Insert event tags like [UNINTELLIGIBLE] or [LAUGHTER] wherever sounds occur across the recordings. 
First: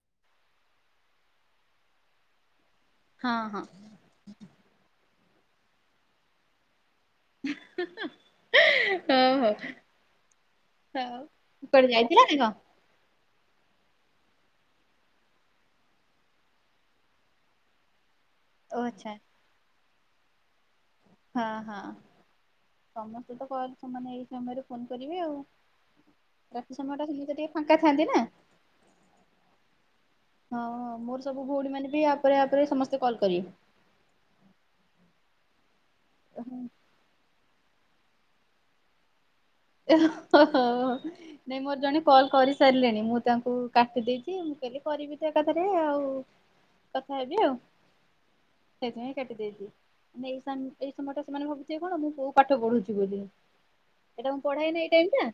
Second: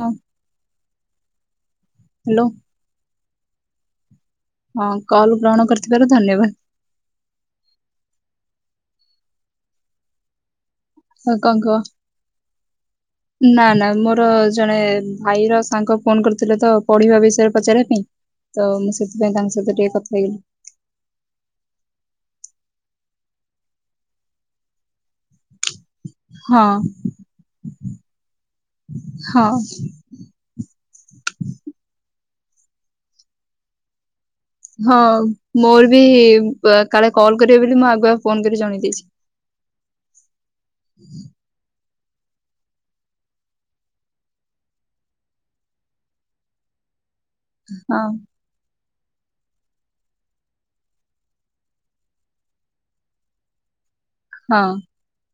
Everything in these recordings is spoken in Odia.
ହଁ ହ୍ୟାଲୋ। ହଁ ହଁ। ହଁ କଲ୍ ଗ୍ରହଣ କରିଥିବାର ଧନ୍ୟବାଦ। ହିଁ ହିଁ ହିଁ ହନ ହଉ ହଉ। ହଉ କଣ କୁହ? ଉପରେ ଯାଇଥିଲେ। [UNINTELLIGIBLE] ନା ନା ମୋର ଜଣେ ଭାଇର ସାଙ୍ଗ ଫୋନ କରିଥିଲେ ତ ପଢିବା ବିଷୟରେ ପଚାରିବା ପାଇଁ। ତ ଓ ମୁଁ ଆଚ୍ଛା ସେଥିପାଇଁ ତାଙ୍କ ସହିତ ଟିକେ କଥା ହେଇଗଲି। ହଁ ହଁ। ସମସ୍ତେ ତ କଲ୍ ସେମାନେ ଏଇ ସମୟରେ ଫୋନ କରିବେ ଆଉ। ହଁ ରାତି ସମୟ ଟା ସେମି ତ ଟିକେ ଫାଙ୍କା ଥାଆନ୍ତି ନା। ହଁ ହଁ ମୋର ସବୁ ଭଉଣୀ ମାନେ ବି ଆପରେ ଆପରେ ସମସ୍ତେ କଲ୍ କରିବେ। ହଁ ମୋର ବି କାଳେ କଲ କରିବେ ବୋଲି ମୁଁ ଆଗୁଆ ଫୋନ କରି ଜଣେଇ ଦେଇଛି। ଓ ହ। ନାଇଁ ମୋର ଜଣେ କଲ୍ କରିସାରିଲେଣି ମୁଁ ତାଙ୍କୁ କାଟି ଦେଇେଇଛି ମୁଁ କହିଲି କରିବି ତ ଏକାଥାରେ ଆଉ। କଥା ହେବି ଆଉ ହଁ। ସେଥିପାଇଁ କାଟି ଦେଇଛି। ନେଇ ସାନ୍ ଏଇ ସମୟଟା ସେମାନେ ଭାବୁଥିବେ କଣ ମୁଁ କୋଉ ପାଠ ପଢ଼ୁଛି ବୋଲି। ଏଇଟା ମୁଁ ପଢା଼ଏ ହଁ ନା ଏଇ ଟାଇମ ଟା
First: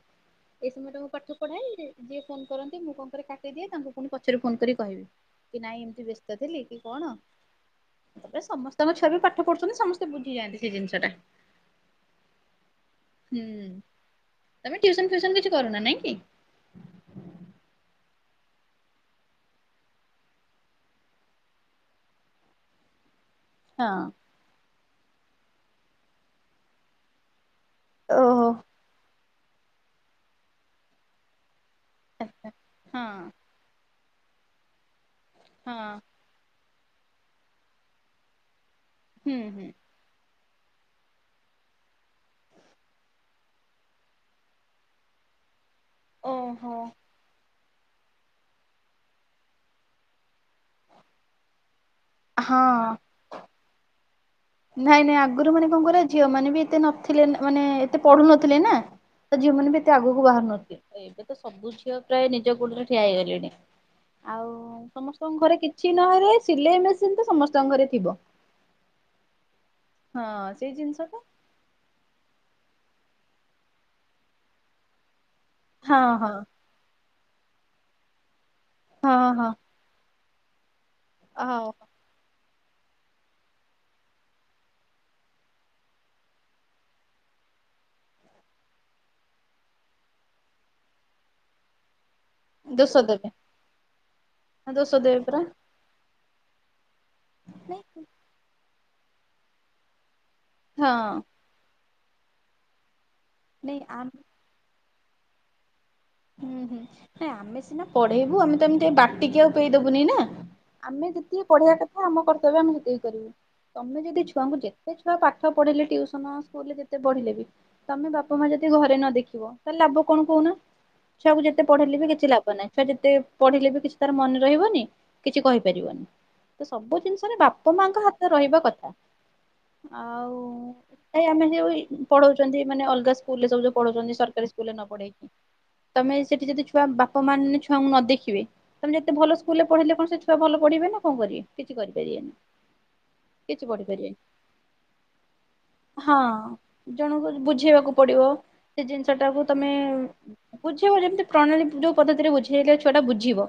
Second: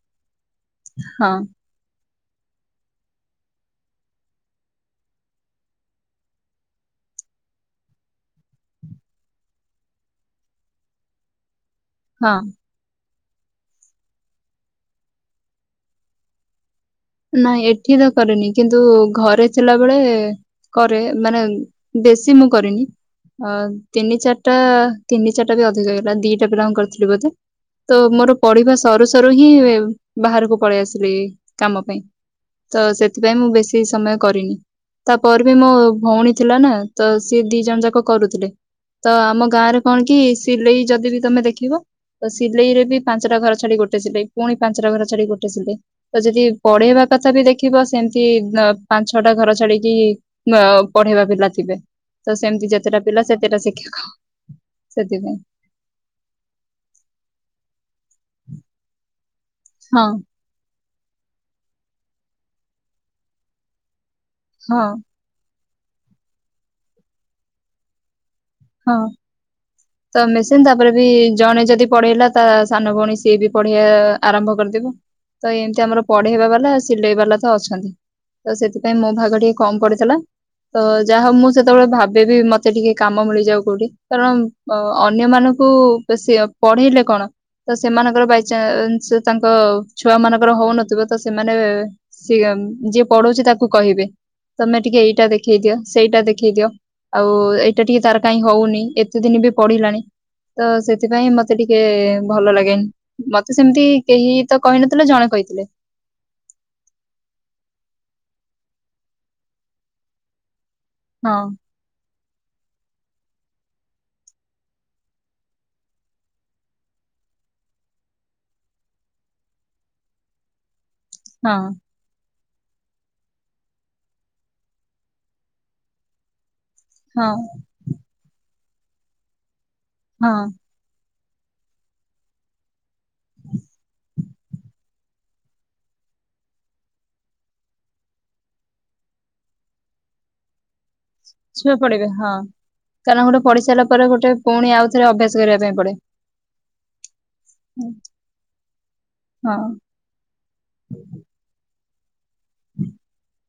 ଏଇ ସମୟରେ ମୁଁ ହଁ ପାଠ ପଢା଼ଏ ଯିଏ ଫୋନ କରନ୍ତି ମୁଁ କଣ କରେ କାଟିଦିଏ ତାଙ୍କୁ ପୁଣି ପଛରେ ଫୋନ କରି କହିବି। କି ନାଇଁ ଏମିତି ବ୍ୟସ୍ତ ଥିଲି କି କଣ। ତାପରେ ସମସ୍ତଙ୍କ ଛୁଆ ବି ପାଠ ପଢ଼ୁଛନ୍ତି ସମସ୍ତେ ବୁଝିଯାଆନ୍ତି ସେ ଜିନିଷ ଟା। ହଁ। ହୁଁ। ତମେ ଟ୍ୟୁସନ ଫ୍ୟୁସନ କିଛି କରୁନା ନାଇଁ କି? ନାଇଁ ଏଠି ର କରେନି କିନ୍ତୁ ଘରେ ଥିଲାବେଳେ କରେ ମାନେ ବେଶୀ ମୁଁ କରେନି। ଅ ହଁ ତିନି ଚାରିଟା ତିନି ଚାରିଟା ବି ଅଧିକ ହେଇଗଲା ଦିଟା ପିଲାଙ୍କୁ କରିଥିଲି ବୋଧେ ତ ମୋର ଓହୋ। ପଢ଼ିବା ସରୁ ସରୁ ହିଁ ବାହାରକୁ ପଳେଇ ଆସିଲି କାମ ପାଇଁ। ତ ହଁ ସେଥିପାଇଁ ମୁଁ ବେଶୀ ସମୟ କରିନି ତାପରେ ବି ମୋ ହଁ ଭଉଣୀ ଥିଲା ନା। ତ ସିଏ ଦି ଜଣ ଯାକ କରୁଥିଲେ ତ ହୁଁ ଆମ ହୁଁ। ଗାଁରେ କଣ କି ସିଲେଇ ଯଦି ବି ତମେ ଦେଖିବ ତ ସିଲେଇ ରେ ବି ପାଞ୍ଚଟା ଘର ଛାଡି ଗୋଟେ ସିଲେଇ ପୁଣି ପାଞ୍ଚଟା ଘର ଛାଡି ଗୋଟେ ସିଲେଇ ତ ଯଦି ଓହୋ ପଢ଼େଇବା ତଥାପି ବି ଦେଖିବ ସେମିତି ପାଞ୍ଚ ଛଅଟା ଘର ଛାଡ଼ି କି ପଢ଼େଇବା ପିଲା ଥିବେ। ତ ସେମିତି ହଁ। ଯେତେଟା ପିଲା ସେତେଟା ଶିକ୍ଷକ। ନାଇଁ ନାଇଁ ସେଥିପାଇଁ ଆଗରୁ ମାନେ କଣ କରିବା ଝିଅ ମାନେ ବି ଏତେ ନଥିଲେ ମାନେ ଏତେ ପଢ଼ୁ ନଥିଲେ ନା ତ ଝିଅ ମାନେ ବି ଏତେ ହଁ ଆଗକୁ ବାହାରୁ ନାହାନ୍ତି ଏବେ ତ ସବୁ ଝିଅ ପ୍ରାୟ ନିଜ ଗୋଡ଼ରେ ଠିଆ ହେଇଗଲେଣି। ଆଉ ହଁ ସମସ୍ତଙ୍କ ଘରେ କିଛି ନହେଲେ ସିଲେଇ ମେସିନ ତ ସମସ୍ତଙ୍କ ଘରେ ଥିବ। ହଁ ତ ହଁ ମେସିନ୍ ସେଇ ତାପରେ ବି ଜିନିଷଟା। ଜଣେ ଯଦି ପଢେ଼ଇଲା ତା ସାନ ଭଉଣୀ ସିଏ ବି ପଢେ଼ଇବା ଆରମ୍ଭ କରିଦେବ ତ ଏମିତି ହଁ ଆମର ହଁ ପଢେଇବା ବାଲା ସିଲେଇ ବାଲା ତ ଅଛନ୍ତି ତ ସେଥିପାଇଁ ସେଥିପାଇଁ ମୋ ହଁ ଭାଗ ହଁ ଟିକେ କମ ପଡ଼ିଥିଲା ତ ଯାହା ମୁଁ ହଉ ସେତେବେଳେ ଭାବେ କି ମତେ ଟିକେ କାମ ମିଳି ଯାଉ କୋଉଠି କାରଣ ଅନ୍ୟ ମାନଙ୍କୁ ବେଶୀ ଆଉ ପଢ଼େଇଲେ କଣ ତ ସେମାନଙ୍କର ବାଇଚାନ୍ସ ତାଙ୍କ ଛୁଆ ମାନଙ୍କର ହଉନଥିବ ତ ସେମାନେ ସିଏମ ଦୋଷ ଯିଏ ଦେବେ ପଢ଼ଉଛି ତାକୁ କହିବେ ତମେ ଦୋଷ ଟିକେ ଦେବେ ଏଇଟା ପରା। ଦେଖେଇ ଦିଅ ସେଇଟା ଦେଖେଇ ଦିଅ ଆଉ ଏଇଟା ଟିକେ ତାର କାଇହିଁ ହଉନି ଏତେ ଦିନ ବି ପଢ଼ିଲାଣି ତ ହଁ। ସେଥିପାଇଁ ମ ମତେ ଟିକେ ଭଲ ଲାଗେନି ମତେ ନାଇଁ ସେମିତି ଆମ କେହି ତ କହିନଥିଲେ ଜଣେ କହିଥିଲେ। ହୁଁ ହୁଁ ହଁ ଆମେ ସିନା ପଢ଼େଇବୁ ଆମେ ତ ଏମିତି ବାଟିକି ଆଉ ପେଇଦବୁନି ନା। ଆମେ ହଁ ଯେତିକି ପଢ଼େଇିବା କଥା ଆମ କର୍ତ୍ତବ୍ୟ ଆମେ ସେତିକି କରିବୁ। ତମେ ଯଦି ଛୁଆଙ୍କୁ ଯେତେ ଛୁଆ ପାଠ ପଢ଼ିଲେ ଟ୍ୟୁସନ ସ୍କୁଲ ରେ ଯେତେ ପଢ଼ିଲେ ବି ତମେ ବାପା ମା ଯଦି ଘରେ ନ ଦେଖିବ ତାହଲେ ଲାଭ କଣ କହୁନା ଛୁଆକୁ ଯେତେ ହଁ ପଢ଼େଇଲେ ବି କିଛି ଲାଭ ନାହିଁ। ଛୁଆ ଯେତେ ପଢ଼ିଲେ ବି କିଛି ତାର ମନେ ରହିବନି କିଛି କହିପାରିବନି। ତ ସବୁ ହଁ ଜିନିଷରେ ବାପା ମାଙ୍କ ହାତରେ ରହିବା କଥା ହଁ ଆଉ ଏ ଆମେ ଯିଏ ପଢ଼ଉଛନ୍ତି ମାନେ ଅଲଗା ସ୍କୁଲ ରେ ସବୁ ଯୋଉ ସ୍କୁଲରେ ପଢ଼ଉଛନ୍ତି ସରକାରୀ ସ୍କୁଲ ରେ ନ ପଢ଼େଇକି ତମେ ସେଠି ଯଦି ଛୁଆ ବାପାମାଆ ମାନେ ଛୁଆଙ୍କୁ ନ ଦେଖିବେ ତମେ ଯେତେ ଭଲ ସ୍କୁଲ ରେ ପଢ଼ିଲେ କଣ ସେ ଛୁଆ ଭଲ ପଢ଼ିବେ ନା କଣ କରିବେ ଛୁଆ କିଛି ପଡିବେ କରିପାରିବେନି। ହଁ କାରଣ ଗୋଟେ କିଛି ପଢି଼ ସାରିଲା ପରେ ପଢିପାରିବେନି ଗୋଟେ ପୁଣି ଆଉଥରେ ଅଭ୍ୟାସ କରିବା ପାଇଁ ପଡ଼େ। ହଁ। ଜଣଙ୍କୁ ବୁଝେଇବାକୁ ପଡ଼ିବ ସେ ଜିନିଷ ଟାକୁ ହଁ ତମେ ବୁଝିବ ଯେମିତି ପ୍ରଣାଳୀ ଯୋଉ ପଦ୍ଧତିରେ ବୁଝେଇଲେ ଛୁଆଟା ବୁଝିବ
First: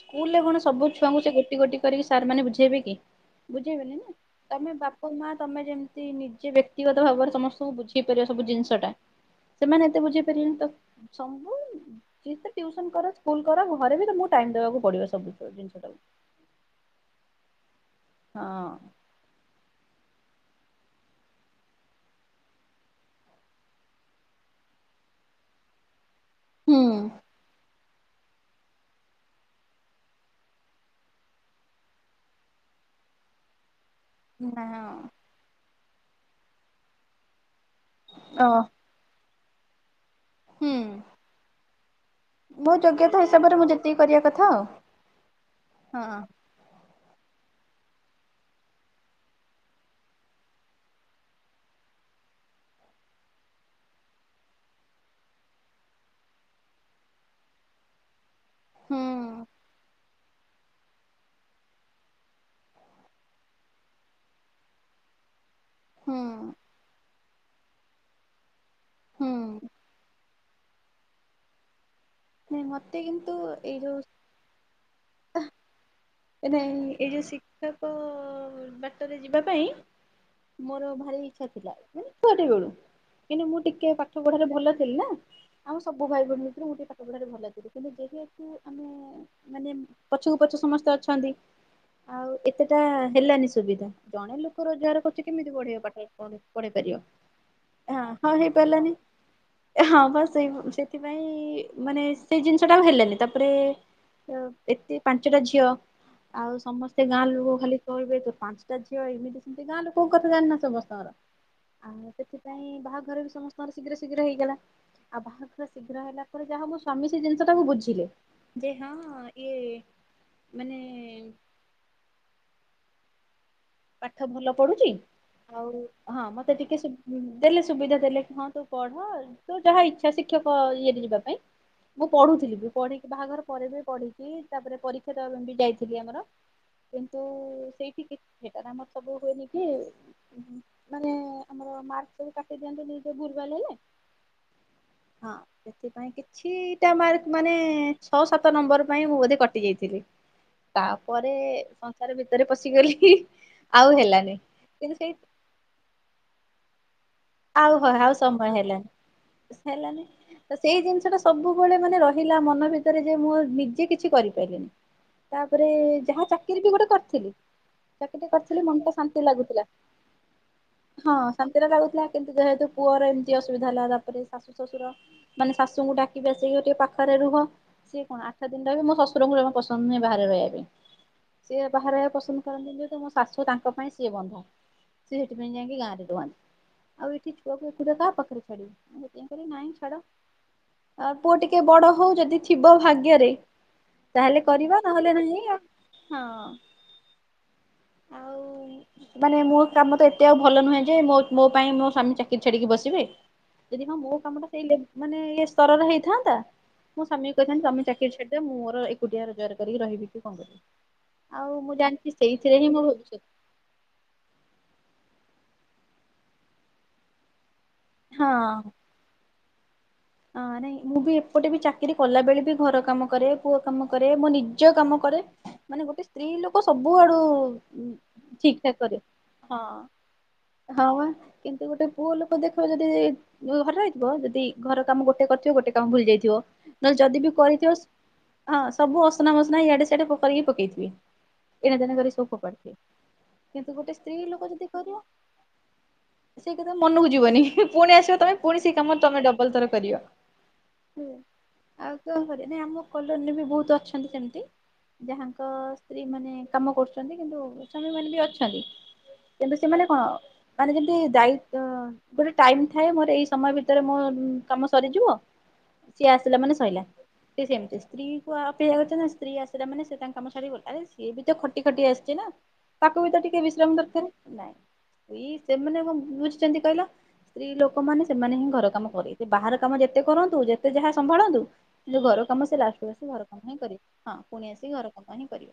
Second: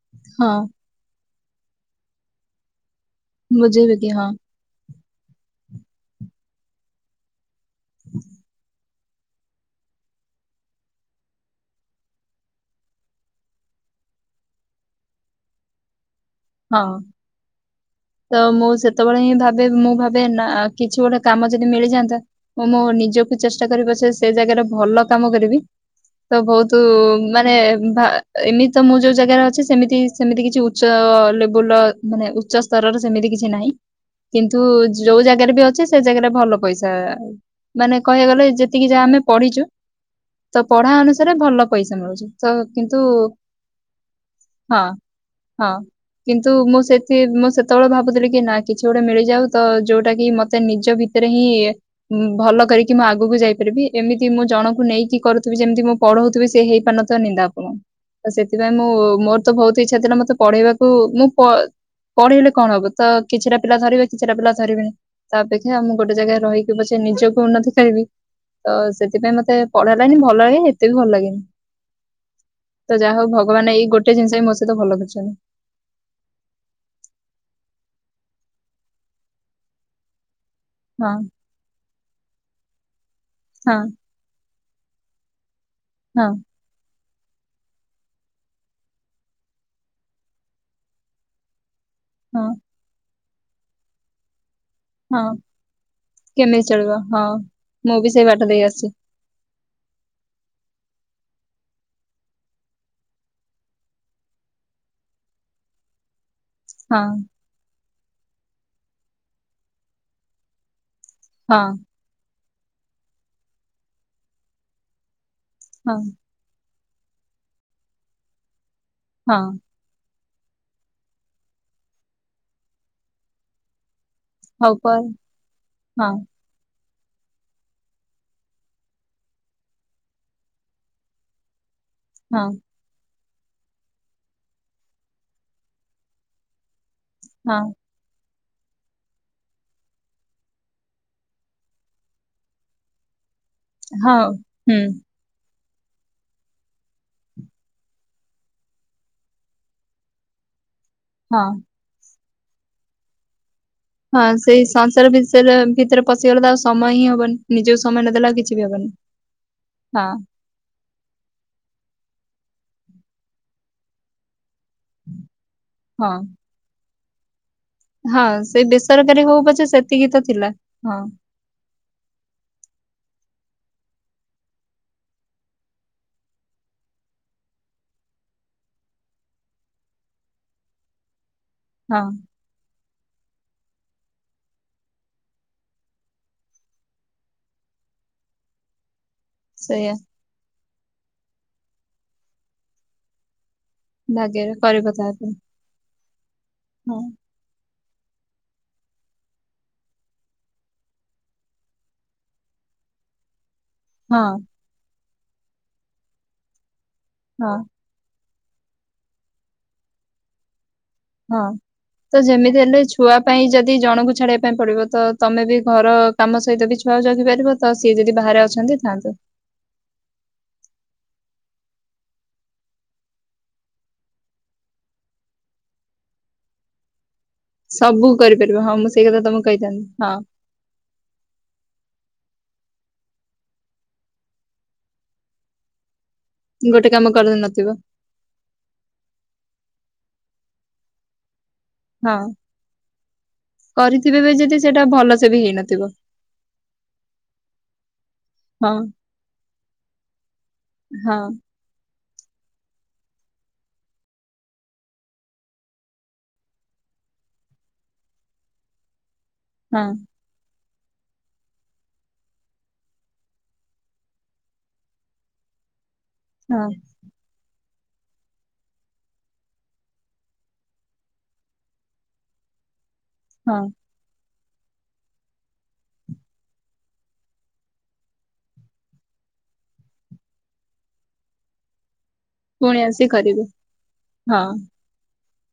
ସ୍କୁଲ ରେ ହଁ କଣ ସବୁ ଛୁଆଙ୍କୁ ସେ ଗୋଟି ଗୋଟି କରିକି ସାର୍ ମାନେ ବୁଝେଇବେ କି ବୁଝେଇବେନି ବୁଝେଇବେ କି ନା। ହଁ ତମେ ବାପା ମା ତମେ ଯେମିତି ନିଜେ ବ୍ୟକ୍ତିଗତ ଭାବରେ ସମସ୍ତେ ସବୁ ବୁଝେଇ ପାରିବା ସବୁ ଜିନିଷ ଟା ସେମାନେ ଏତେ ବୁଝେଇ ପାରିବନି ତ ସବୁ ଟ୍ୟୁସନ କର ସ୍କୁଲ କର ଘରେ ବି ତମକୁ ଟାଇମ ଦେବାକୁ ପଡ଼ିବ ସବୁ ଜିନିଷ ଟାକୁ। ହଁ ତ ହଁ ମୁଁ ସେତ। ସେତେବେଳେ ହିଁ ଭାବେ ମୁଁ ଭାବେ ନା କିଛି ଗୋଟେ କାମ ଯଦି ମିଳିଯାଆନ୍ତା ମୁଁ ମଁ ନିଜକୁ ଚେଷ୍ଟା କରି ପଛେ ସେ ଜାଗାରେ ଭଲ କାମ କରିବି ତ ବହୁତ ହୁଁ ମାନେ ଭା ଏମିତି ତ ମୁଁ ଯୋଉ ଜାଗାରେ ଅଛି ସେମିତି ସେମିତି କିଛି ଉଞ୍ଚା ମାନେ ଉଚ୍ଚସ୍ତରର ସେମିତି କିଛି ନାହିଁ କିନ୍ତୁ ନା ଯୋଉଁ ଜାଗାରେ ବି ଅଛି ସେ ଜାଗାରେ ଭଲ ପଇସା ମାନେ କହିବାକୁ ଓ ଗଲେ ଯେତିକି ଯା ଆମେ ପଢିଛୁ ତ ହୁଁ ପଢା ଅନୁସାରେ ଭଲ ପଇସା ମିଳୁଛି ତ ମୋ କିନ୍ତୁ ଯୋଗ୍ୟତା ହିସାବରେ ମୁଁ ଯେତିକି କରିବା କଥା ଆଉ। ହଁ ହଁ। କିନ୍ତୁ ମୁଁ ସେଥି ମୁଁ ସେତେବେଳେ ଭାବୁଥିଲି କି ନା କିଛି ଗୋଟେ ମିଳିଯାଉ ତ ଯୋଉଟା କି ମତେ ନିଜ ଭିତ ଭିତରେ ହିଁ ଭଲ କରିକି ମୁଁ ଆଗକୁ ଯାଇପାରିବି ଏମିତି ମୁଁ ଜଣଙ୍କୁ ନେଇକି କରୁଥିବି ଯେମିତି ମୁଁ ପଢଉଥିବି ସେ ହେଇ ପାରୁନିବ ନିନ୍ଦା ଅପମାନ ତ ସେଥିପାଇଁ ମୁଁ ହୁଁ ମୋର ତ ବହୁତ ଇଚ୍ଛା ଥିଲା ମୋତେ ପଢେଇବାକୁ ହୁ ମୁଁ ପଢେଇଲେ କଣ ହବ ତ କିଛିଟା ପିଲା ଧରିବେ କିଛିଟା ପିଲା ଧରିବେନି। ତାପେକ୍ଷା ମୁଁ ଗୋଟେ ହୁଁ ଜାଗା ରହିକି ପଛ ନିଜକୁ ଉନ୍ନତି କରିବି। ତ ହୁଁ ସେଥିପାଇଁ ମତେ ପଢା ହେଲାଗନି ଭଲ ଲାଗେ ଏତେ ବି ଭଲ ଲାଗେନି। ନାଇଁ ତ ମତେ ଯାହା ହଉ କିନ୍ତୁ ଭଗବାନ ଏଇ ଯୋଉ ଗୋଟେ ଜିନିଷ ହଁ ମୋ ସହିତ ଭଲ କରିଛନ୍ତି। ନାଇଁ ଏଇ ଯୋଉଁ ଶିକ୍ଷକ ବାଟରେ ଯିବା ପାଇଁ ମୋର ହଁ ଭାରି ଇଛା ଥିଲା ମାନେ ଛୁଆଟେ ବେଳୁ କିନ୍ତୁ ମୁଁ ହଁ ଟିକେ ପା ଠାରେ ଭଲ ଥିଲି ନା ଆମ ସବୁ ଭାଇ ହଁ। ଭଉଣି ଭିତରୁ ଗୋଟେ ସବୁ ଭଲ ଥିଲି କିନ୍ତୁ ଯେହେତୁ ଆମେ ମାନେ ପଛକୁ ପଛ ସମସ୍ତେ ଅଛନ୍ତି ଆଉ ହଁ ଏତେଟା ହେଲାନି ସୁବିଧା ଜଣେ ଲୋକ ରୋଜଗାର ହଁ କରୁଛି କେମିତି ପଢେଇ ପାଠ କେମିତି ପଢେଇ ଚଳିବ ପାରିବା। ହଁ ମୁଁ ବି ସେଇ ହଁ ବାଟ ଦେଇ ଆସିଛି ହେଇପାରିଲାନି। ହଁ ବା ସେଇ ସେଥିପାଇଁ ମାନେ ସେଇ ଜିନିଷ ଟା ଆ ହେଲାନି ତାପରେ ତ ଏତେ ପାଞ୍ଚଟା ଝିଅ ଆଉ ସମସ୍ତେ ହଁ ଗାଁ ଲୋକ ଖାଲି କହିବେ ତୁ ପାଞ୍ଚଟା ଝିଅ ଏମିତି ସେମିତି ଗାଁ ଲୋକ ଙ୍କ କଥା ଜାଣିନ ସମସ୍ତଙ୍କର ହଁ। ଆ ସେଥିପାଇଁ ବାହାଘର ବି ସମସ୍ତଙ୍କର ଶୀଘ୍ର ଶୀଘ୍ର ହେଇଗଲା ଆଉ ବାହାଘର ହଁ ଶୀଘ୍ର ହେଲା ତାପରେ ଯାହା ମୋ ସ୍ଵାମୀ ସେ ଜିନିଷଟାକୁ ବୁଝିଲେ ଯେ ହଁ ଇଏ ମାନେ ହୁଁ। ପାଠ ଭଲ ହଉ ପଢୁଛି ପରେ ଆଉ ହଁ ମତେ ମତେ ଟିକେ ଦେଲେ ସୁବିଧା ଦେଲେ ହଁ ତୁ ପଢ ଆଉ ତୁ ଯାହା ଇଚ୍ଛା ଶିକ୍ଷକ ଇଏରେ ଯିବା ପାଇଁ ମୁଁ ହଁ ପଢୁଥିଲି ବି ପଢିକି ବାହାଘର ପରେ ବି ପଢିଛିି ତାପରେ ପରୀକ୍ଷା ତ ବି ଯାଇଥିଲି ଆମର ଏମିତି ହଁ। ସେଇଠି କିଛି ସେଟ ଆମର ସବୁ ହୁଏନି କି ମାନେ ଆମର ମାର୍କ ବି କଟେଇ ଦିଅନ୍ତି ନିଜେ ଭୁଲ ଭାଲ ହେଲେ। ହଁ ହୁଁ। ହଁ ସେଥିପାଇଁ କିଛିଟା ମାର୍କ ମାନେ ଛଅ ସାତ ନମ୍ବର ପାଇଁ ମୁଁ ବୋଧେ କଟିଯାଇଥିଲି ତାପ ପରେ ହଁ ସଂସାର ଭିତରେ ପଶିଗଲି। ଆଉ ହଁ ହେଲାନି। ସେଇ କିନ୍ତୁ ସଂସାର ସେଇ [UNINTELLIGIBLE] ଭିତରେ ପଶିଗଲେ ତ ଆଉ ସମୟ ହିଁ ହବନି। ଆଉ ନିଜକୁ ହ ଆଉ ନଦେଲେ ସମୟ କିଛି ବି ହବନି ହେଲାନି ହେଲାନି। ହଁ ତ ସେଇ ଜିନିଷ ଟା ସବୁବେଳେ ମାନେ ରହିଲା ମନ ଭିତରେ ଯେ ମୁଁ ନିଜେ କିଛି କରିପାରିଲିନି। ତାପରେ ହଁ ଯାହା ଚାକିରି ବି ଗୋଟେ କରିଥିଲି। ଚାକିରି ଟେ ହଁ କରିଥିଲି ସେଇ ମନ ଟା ଶାନ୍ତି ବେସରକାରୀ ହଉ ଲାଗୁଥିଲା ପଛେ ସେତିକି ତ ଥିଲା ହଁ ଶାନ୍ତିରେ ଲାଗୁଥିଲା। କିନ୍ତୁ ଯେହେତୁ ପୁଅର ଏମିତି ଅସୁବିଧା ହେଲା ତାପରେ ଶାଶୁ ଶ୍ୱଶୁର। ମାନେ ଶାଶୁଙ୍କୁ ଡାକିବି ଆସିକି ଟିକେ ପାଖରେ ରୁହ। ସିଏ କଣ ଆଠ ଦିନ ରହେ ମୋ ଶଶୁରଙ୍କୁ ଯମା ପସନ୍ଦ ନୁହେଁ ବାହାରେ ରହିବା ପାଇଁ ସିଏ ବାହାର ହଁ ରିବା ପସନ୍ଦ। [UNINTELLIGIBLE] ଯେ ମୋ ଶାଶୁ ତାଙ୍କ ପାଇଁ ସିଏ ବନ୍ଧା ସି ସେଥିପାଇଁ ଯାଇକି ଗାଁରେ ରୁହନ୍ତି। ଆଉ ଏଠି ଛୁଆକୁ ଏକୁଟିଆ କାହା ପାଖରେ ଛାଡିବି ନାଇଁ ସେଇଆ ଛାଡ। ଆ ପୁଅ ଟିକେ ବଡ ହଉ ଯଦି ଥିବ ଭାଗ୍ୟରେ। ତାହେଲେ ଭାଗ୍ୟରେ କରିବା କରିବ ତାହା ନହେଲେ ପାଇଁ ନାହିଁ ଆ ହଁ। ହଁ। ଆଉ ମାନେ ମୋ କାମ ତ ଏତେ ଆଉ ଭଲ ନୁହେଁ ଯେ ମୋ ମୋ ପାଇଁ ମୋ ସ୍ବାମୀ ଚାକିରି ଛାଡିକି ବସିବେ ଯଦି ହଁ ମୋ କାମ ଟା ସେଇ ମାନେ ଇଏ ସ୍ତରରେ ହେଇଥାନ୍ତା ମୁଁ ସ୍ୱାମୀ ହଁ କହିଥାନ୍ତି ସ୍ୱାମୀ ଚାକିର ଛାଡି ଦିଅ ମୁଁ ମୋର ଏକୁଟିଆ ରୋଜଗାର କରିକି ରହିବି କି କଣ କରିବି। ହଁ ଆଉ ମୁଁ ଜାଣିଛି ତ ସେଇଥିରେ ଯେମିତି ହିଁ ମୋ ହେଲେ ଛୁଆ ଭବିଷ୍ୟତ ପାଇଁ ଯଦି ଜଣଙ୍କୁ ଛାଡିବା। ପାଇଁ ପଡିବ ତ ତମେ ବି ଘର କାମ ସହିତ ବି ଛୁଆ ଯଗିପାରିବ ତ ସିଏ ଯଦି ବାହାରେ ହଁ। ଅଛନ୍ତି ଥାନ୍ତୁ। ହଁ ନାଇଁ ମୁଁ ବି ଏପଟେ ବି ଚାକିରରି କଲା ବେଳେ ବି ଘର କାମ କରେ ପୁଅ କାମ କରେ ମୋ ନିଜ କାମ କରେ। ମାନେ ଗୋଟେ ସ୍ତ୍ରୀ ଲୋକ ସବୁ ଆଡୁ। ସବୁ ଠିକ କରିପାରିବ ହଁ ଠାକ ମୁଁ କରେ ସେଇ କଥା ତମକୁ କହିଥାନ୍ତି ହଁ। ହଁ କିନ୍ତୁ ଗୋଟେ ପୁଅ ଲୋକ ଦେଖିବ ଯଦି ଘରେ ରହିଥିବ ଯଦି ଘର କାମ ଗୋଟେ କରିଥିବ ଗୋଟେ କାମ ଭୁଲି ଯାଇଥିବ ଗୋଟେ ନହେଲେ କାମ ଯଦି ବି କରିନଥିବ କରିଥିବ ହଁ ସବୁ ଅସନା ମସନା ଇଆଡେ ସିଆଡେ ଫୋପାଡ଼ିକି ପକେଇଥିବି। ଏଣେ ତେଣେ କରି ସବୁ ହଁ। ଫୋପାଡ଼ିଥିବେ କିନ୍ତୁ ଗୋଟେ ସ୍ତ୍ରୀ କରିଥିବେ ବି ଲୋକ ଯଦି ସେଇଟା କରିବ ଭଲସେ ବି ହେଇନଥିବ ସେଇ କଥା ମନକୁ ଯିବନି ପୁଣି ଆସିବ ତମେ ପୁଣି ହଁ ସେଇ କାମରେ ତମେ ଡବଲ ଥର [UNINTELLIGIBLE] ହଁ ହଁ ଆଉ କଣ କରିବା ନାଇ ଆମ କଲୋନୀରେ ବି ବହୁତ ଅଛନ୍ତି ସେମତି। ଯାହାଙ୍କ ସ୍ତ୍ରୀ ମାନେ କାମ କରୁଛନ୍ତି କିନ୍ତୁ ଶ୍ରମୀ ମାନେ ବି ଅଛନ୍ତି। କିନ୍ତୁ ହଁ ସେମାନେ କଣ ମାନେ ଯେମତି ଦାୟିତ୍ୱ ଗୋଟେ ଟାଇମ ଥାଏ ମୋର ଏଇ ସମୟ ଭିତରେ ମୁଁ କାମ ସରିଯିବ ସିଏ ଆସିଲା ମାନେ ହଁ ସରିଲା। ଟିକ ସେମିତି ସ୍ତ୍ରୀ କୁ ଆପି ଅଛ ନା ସ୍ତ୍ରୀ ଆସିଲା ମାନେ ସେ ତାଙ୍କ କାମ ସାର ଗଲାରେ ସିଏ ବି ତ ଖଟି ଖଟି ଆସସିଛି ନା। ତାକୁ ବି ତ ଟିକେ ହଁ। ବିଶ୍ରାମ ଦରକାର କି ନାଇଁ। ଏଇ ସେମାନେ କଣ ବୁଝିଛନ୍ତି କହିଲ ସ୍ତ୍ରୀ ଲୋକମାନେ ସେମାନେ ହିଁ ଘର କାମ କରେ। ସେ ବାହାର କାମ ଯେତେ କରନ୍ତୁ ଯେତେ ଯାହା ସମ୍ଭାଳନ୍ତୁ। ଯୋଉ ଘର କାମ ସେ ଲାଷ୍ଟୁ ଆସି ଘର କାମ ହିଁ କରିବେ ହଁ ପୁଣି ଆସିି ଘର କାମ ହିଁ କରିବ।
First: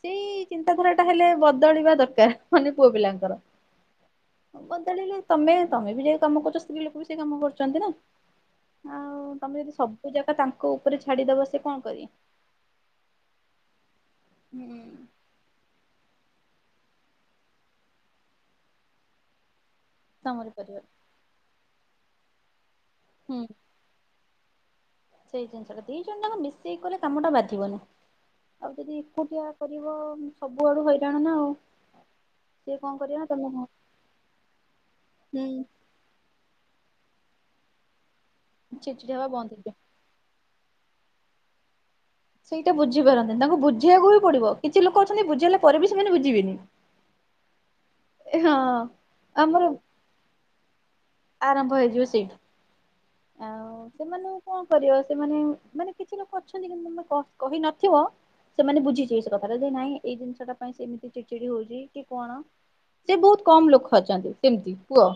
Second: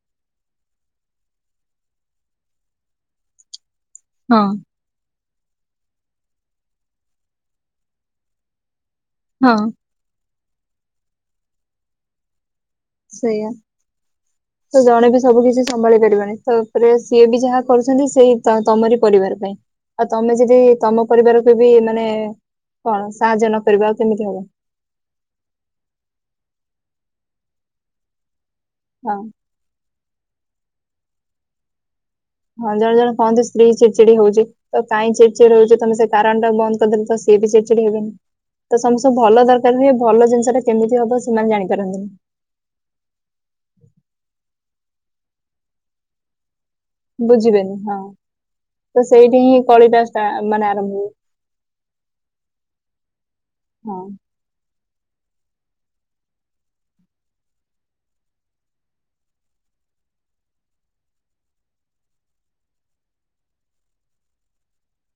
ସେଇ ଚିନ୍ତାଧାରା ଟା ହେଲେ ବଦଳିବା ଦରକାର ମାନେ ପୁଅ ପିଲାଙ୍କର। ହଁ। ବଳିଲଲେ ତମେ ତମେ ବି ଯ କାମ କରୁଛ ସ୍ତ୍ରୀ ଲୋକ ବି ସେ କାମ କରୁଛନ୍ତି ନା। ଆଉ ହଁ। ତମେ ଯଦି ସବୁ ଜାଗା ତାଙ୍କ ଉପରେ ଛାଡିଦବ ସେ କଣ କରିବେ। ସେଇଆ ତ ହୁଁ। ଜଣେ ବି ସବୁ କିଛି ସମ୍ଭାଳି ପାରିବନି ତାପରେ ସିଏ ବି ଯାହା କରୁଛନ୍ତି ସେଇ ତମରି ପରିବାର ପାଇଁ। ଆଉ ତମେ ତମରି ଯଦି ପରିବାର ତମ ପରିବାରକୁ ବି ମାନେ କଣ ହୁଁ ସାହାଯ୍ୟ ନକରିବ ଆଉ କେମିତି ହବ। ସେଇ ଜିନିଷଟା ଦି ଜଣ ଟାଙ୍କ ମିଶେଇ କଲେ କାମଟା ବାଧିବନି ଆଉ ହଁ ଯଦିକୁଟିଆ। କରିବ ସବୁଆଡୁ ହଇରାଣ ନା ଆଉ। ହଁ ସିଏ ଜଣେ କଣ ଜଣେ କରିବେ ନା କହନ୍ତି ତମେ ସ୍ତ୍ରୀ ହୁଁ ଚିଡି ଚିଡି ହଉଛି ତ କାଇଁ ଚିଡି ଚିଡି ହଉଛି ତମେ କାରଣ ଟା ବନ୍ଦ କରିଦେଲେ ତ ସିଏ ବି ଚିଡି ଚିଡି ହେବେନି ତ ସମସ୍ତେ ଚିଡଚିଡି ହବା ଭଲ ବନ୍ଦ ହେଇଯିବେ। ଦରକାର ହୁଏ। ଭଲ ଜିନିଷ ଟା କେମିତି ହବ ସେମାନେ ଜାଣିପାରନ୍ତିନି। ସେଇଟା ବୁଝିପାରନ୍ତି ତାଙ୍କୁ ବୁଝିବାକୁ ବି ପଡିବ କିଛି ଲୋକ ଅଛନ୍ତି ବୁଝେଇଲା ପରେ ବି ସେମାନେ ବୁଝିବେନି। ବୁଝିବେନି ହଁ, ହଁ ତ ସେଇଠି ଆମର ହିଁ କଳିଟା ଷ୍ଟା ମାନେ ଆରମ୍ଭ ହୁଏ। ଆରମ୍ଭ ହେଇଯିବ ସେଇଠି, ଆଉ ହଁ ସେମାନେ କଣ କରିବ ସେମାନେ, ମାନେ କିଛି ଲୋକ ଅଛନ୍ତି କିନ୍ତୁ ତମେ କହିନଥିବ ସେମାନେ ବୁଝିଯିବେ ସେ କଥା ଟା, ଯେ ନାଇଁ ଏଇ ଜିନିଷ ଟା ପାଇଁ ସେମିତି ଚିଡି ଚିଡି ହଉଛି କି କଣ। ସେ ବହୁତ କମ୍ ଲୋକ ଅଛନ୍ତି ସେମିତି କୁହ।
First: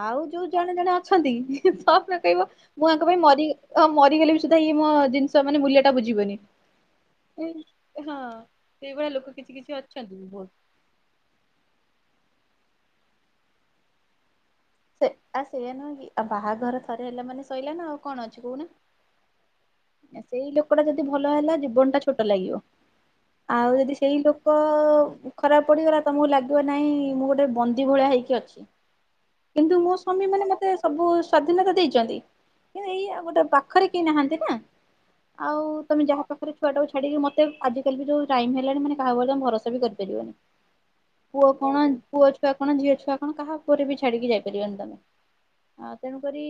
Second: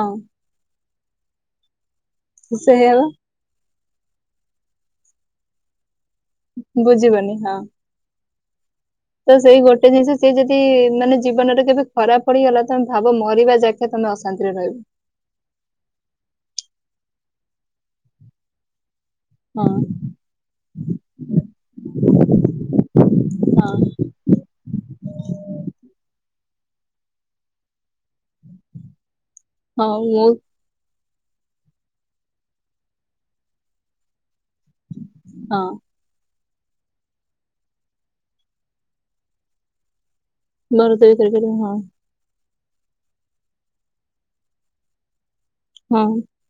ଆଉ ଯୋଉ ଜଣେ ଜଣେ ଅଛନ୍ତି, ତମେ କହିବ ସେଇଆ ମୁଁ ବା ଆଙ୍କ ପାଇଁ ମରି ଓ ମରିଗଲେ ବି ସୁଧା, ଇଏ ମୋ ଜିନିଷ ମାନେ ମୂଲ୍ୟଟା ବୁଝିବେନି। ବୁଝିବନି ହଁ। ହଁ। ସେଇଭଳିଆ ଲୋକ ତ କିଛି ସେଇ କିଛି ଗୋଟେ ଅଛନ୍ତି ଜିନିଷ, ସିଏ ବହୁତ। ଯଦି ମାନେ ଜୀବନରେ କେବେ ଖରାପ ପଡିଗଲା, ତମେ ଭାବ ମରିବା ଯାକେ ତମେ ଅଶାନ୍ତିରେ ରହିବ। ସେ ଆ ସେୟଆ ନୁହେଁ କି, ଆଉ ବାହାଘର ଥରେ ହେଲା ମାନେ ସଇଲା। ନା ଆଉ କଣ ଅଛି କହୁନା? ହଁ। ସେଇ ଲୋକଟା ଯଦି ଭଲ ହେଲା ଜୀବନଟା ଛୋଟ ଲାଗିବ। ଆଉ ହଁ ଯଦି ସେଇ ଲୋକ ଖରାପ ପଡିଗଲା, ତମକୁ ଲାଗିବ ନାଇଁ ମୁଁ ଗୋଟେ ବ ନ୍ଦୀ ଭଳିଆ ହେଇକି ଅଛି। କିନ୍ତୁ ମୋ ହଁ ମୁଁ ସ୍ୱାମୀ ମାନେ ମତେ ସବୁ ସ୍ଵାଧୀନତା ଦେଇଛନ୍ତି, କିନ୍ତୁ ଏଇଆ ଗୋଟେ ପାଖରେ କେହି ନାହାନ୍ତି ନା। ହଁ ଆଉ ତମେ ଯାହା ପାଖରେ ଛୁଆଟାକୁ ଛାଡିକି ମତେ ଆଜି କାଲି ବି ଯୋଉ ଟାଇମ୍ ହେଲାଣି, ମାନେ କାହା ଉପରେ ତମେ ଭରସା ବି କରିପାରିବନି। ମୋର ତ ଏଇ ପୁଅ ତରକାରୀ। ହଁ କଣ, ପୁଅ ଛୁଆ କଣ ଝିଅ ଛୁଆ କଣ କାହା ଉପରେ ବି ଛାଡିକି ଯାଇ ପାରିବନି ତମେ, ଆଉ ହଁ ତେଣୁକରି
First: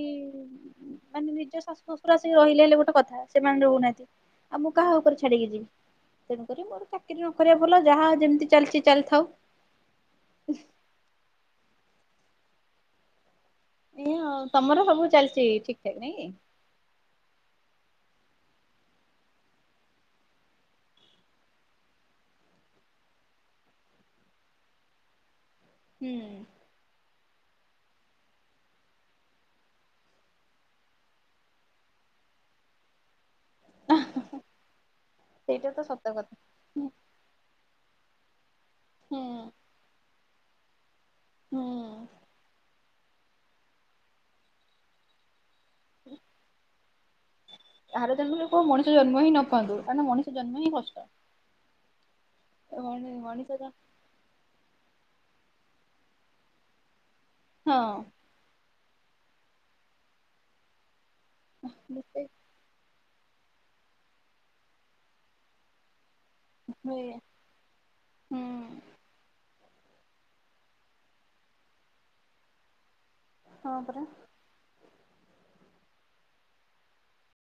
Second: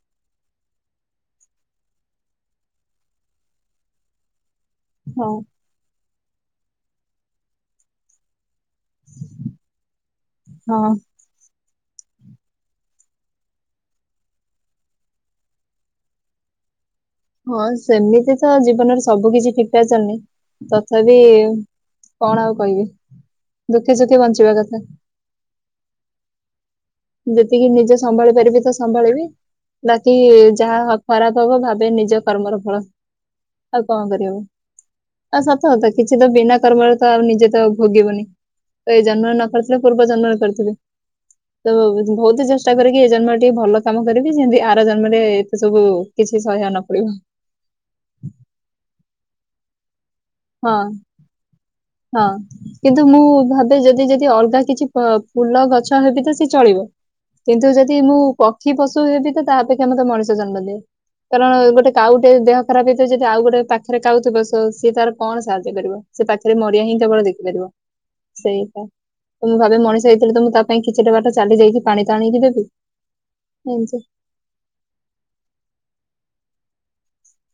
ମାନେ ନିଜ ଶାଶୁ ଶ୍ୱଶୁର ଆସିକି ରହିଲେ ହେଲେ ଗୋଟେ କଥା, ସେମାନେ ରହୁନାହାନ୍ତି। ଆଉ ମୁଁ କାହା ଉପରେ ହଁ ଛାଡିକି ଯିବି? ତେଣୁକରି ମୋର ଚାକିରି ନକରିଆ ଭଲ, ଯାହା ଯେମିତି ଚାଲିଛି ଚାଲିଥାଉ। ହଁ। ଏଇଆ ଆଉ, ତମର ସବୁ ଚାଲିଛି ଠିକ୍ ଠାକ୍ ନାଇଁ କି? ହଁ ସେମିତି ତ ଜୀବନରେ ସବୁ କିଛି ଠିକ୍ ଠାକ୍ ଚାଲିନି, ତଥାପି କଣ ଆଉ କହିବି, ଦୁଖେ ସୁଖେ ବଞ୍ଚିବା କଥା। ହୁଁ। ଯେତିକି ନିଜେ ସମ୍ଭାଳି ପାରିବି ତ ସମ୍ଭାଳିବି। ବାକି ଯାହା ଖରାପ ହବ ଭାବେ ନିଜ କର୍ମର ଫଳ। ଆଉ କଣ କରିବ, ଆଉ ସତ କଥା କିଛି ତ ବିନା କର୍ମରେ ତ ଆଉ ନିଜେ ତ ଭୋଗିବନି। ଏଇ ହୁଁ ଜନ୍ମରେ ନ କରିଥିଲେ ପୂର୍ବ ଜନ୍ମରେ କରିଥିବି। ହୁଁ ତ ବହୁତ ଚେଷ୍ଟା କରେ କି, ଏ ଜନ୍ମରେ ଟିକେ ଭଲ କାମ କରିବି। ଯେମତି ଆର ଜନ୍ମରେ ଏତେ ସବୁ କିଛି ସହିଆକୁ ନ ପଡିବ। ଆର ଜନ୍ମରେ କୋଉ ମଣିଷ ଜନ୍ମ ହିଁ ନ ପାଆନ୍ତୁ, କାରଣ ମଣିଷ ଜନ୍ମ ହିଁ ହଁ କଷ୍ଟ। ହଁ କିନ୍ତୁ ମଣି ମୁଁ ମଣିଷର ଭାବେ ଯଦି ଯଦି ଅଲଗା କିଛି ଫୁଲ ଗଛ ହେବି ତ ସିଏ ଚଳିବ, କିନ୍ତୁ ହଁ। ଯଦି ମୁଁ ପ ପକ୍ଷୀ ପଶୁ ହେବି ତ ତାହା ଅପେକ୍ଷା ମୋତେ ମଣିଷ ଜନ୍ମ ଦେ, କାରଣ ଗୋଟେ କାଉଟେ ଦେହ ଖରାପ ହେଇଥିବ, ଯଦି ଆଉ ଗୋଟେ ପାଖରେ କାଉ ଥିବ ସି ସିଏ ତାର କଣ ସାହାଯ୍ୟ କରିବ। ସେ ପାଖ ଖାଲି ମରିଆ ହିଁ ହୁଁ କେବଳ ଦେଖିପାରିବ, ସେଇଟା ତ ମୁଁ ଭାବେ ମଣିଷ ହେଇଥିଲେ ତ, ମୁଁ ତା ପାଇଁ କିଛିଟା ବାଟ ଚାଲି ଯାଇକି ପାଣି ଟାଣିକି ଦେବି। ହଁ ଏମିତି। ପରା।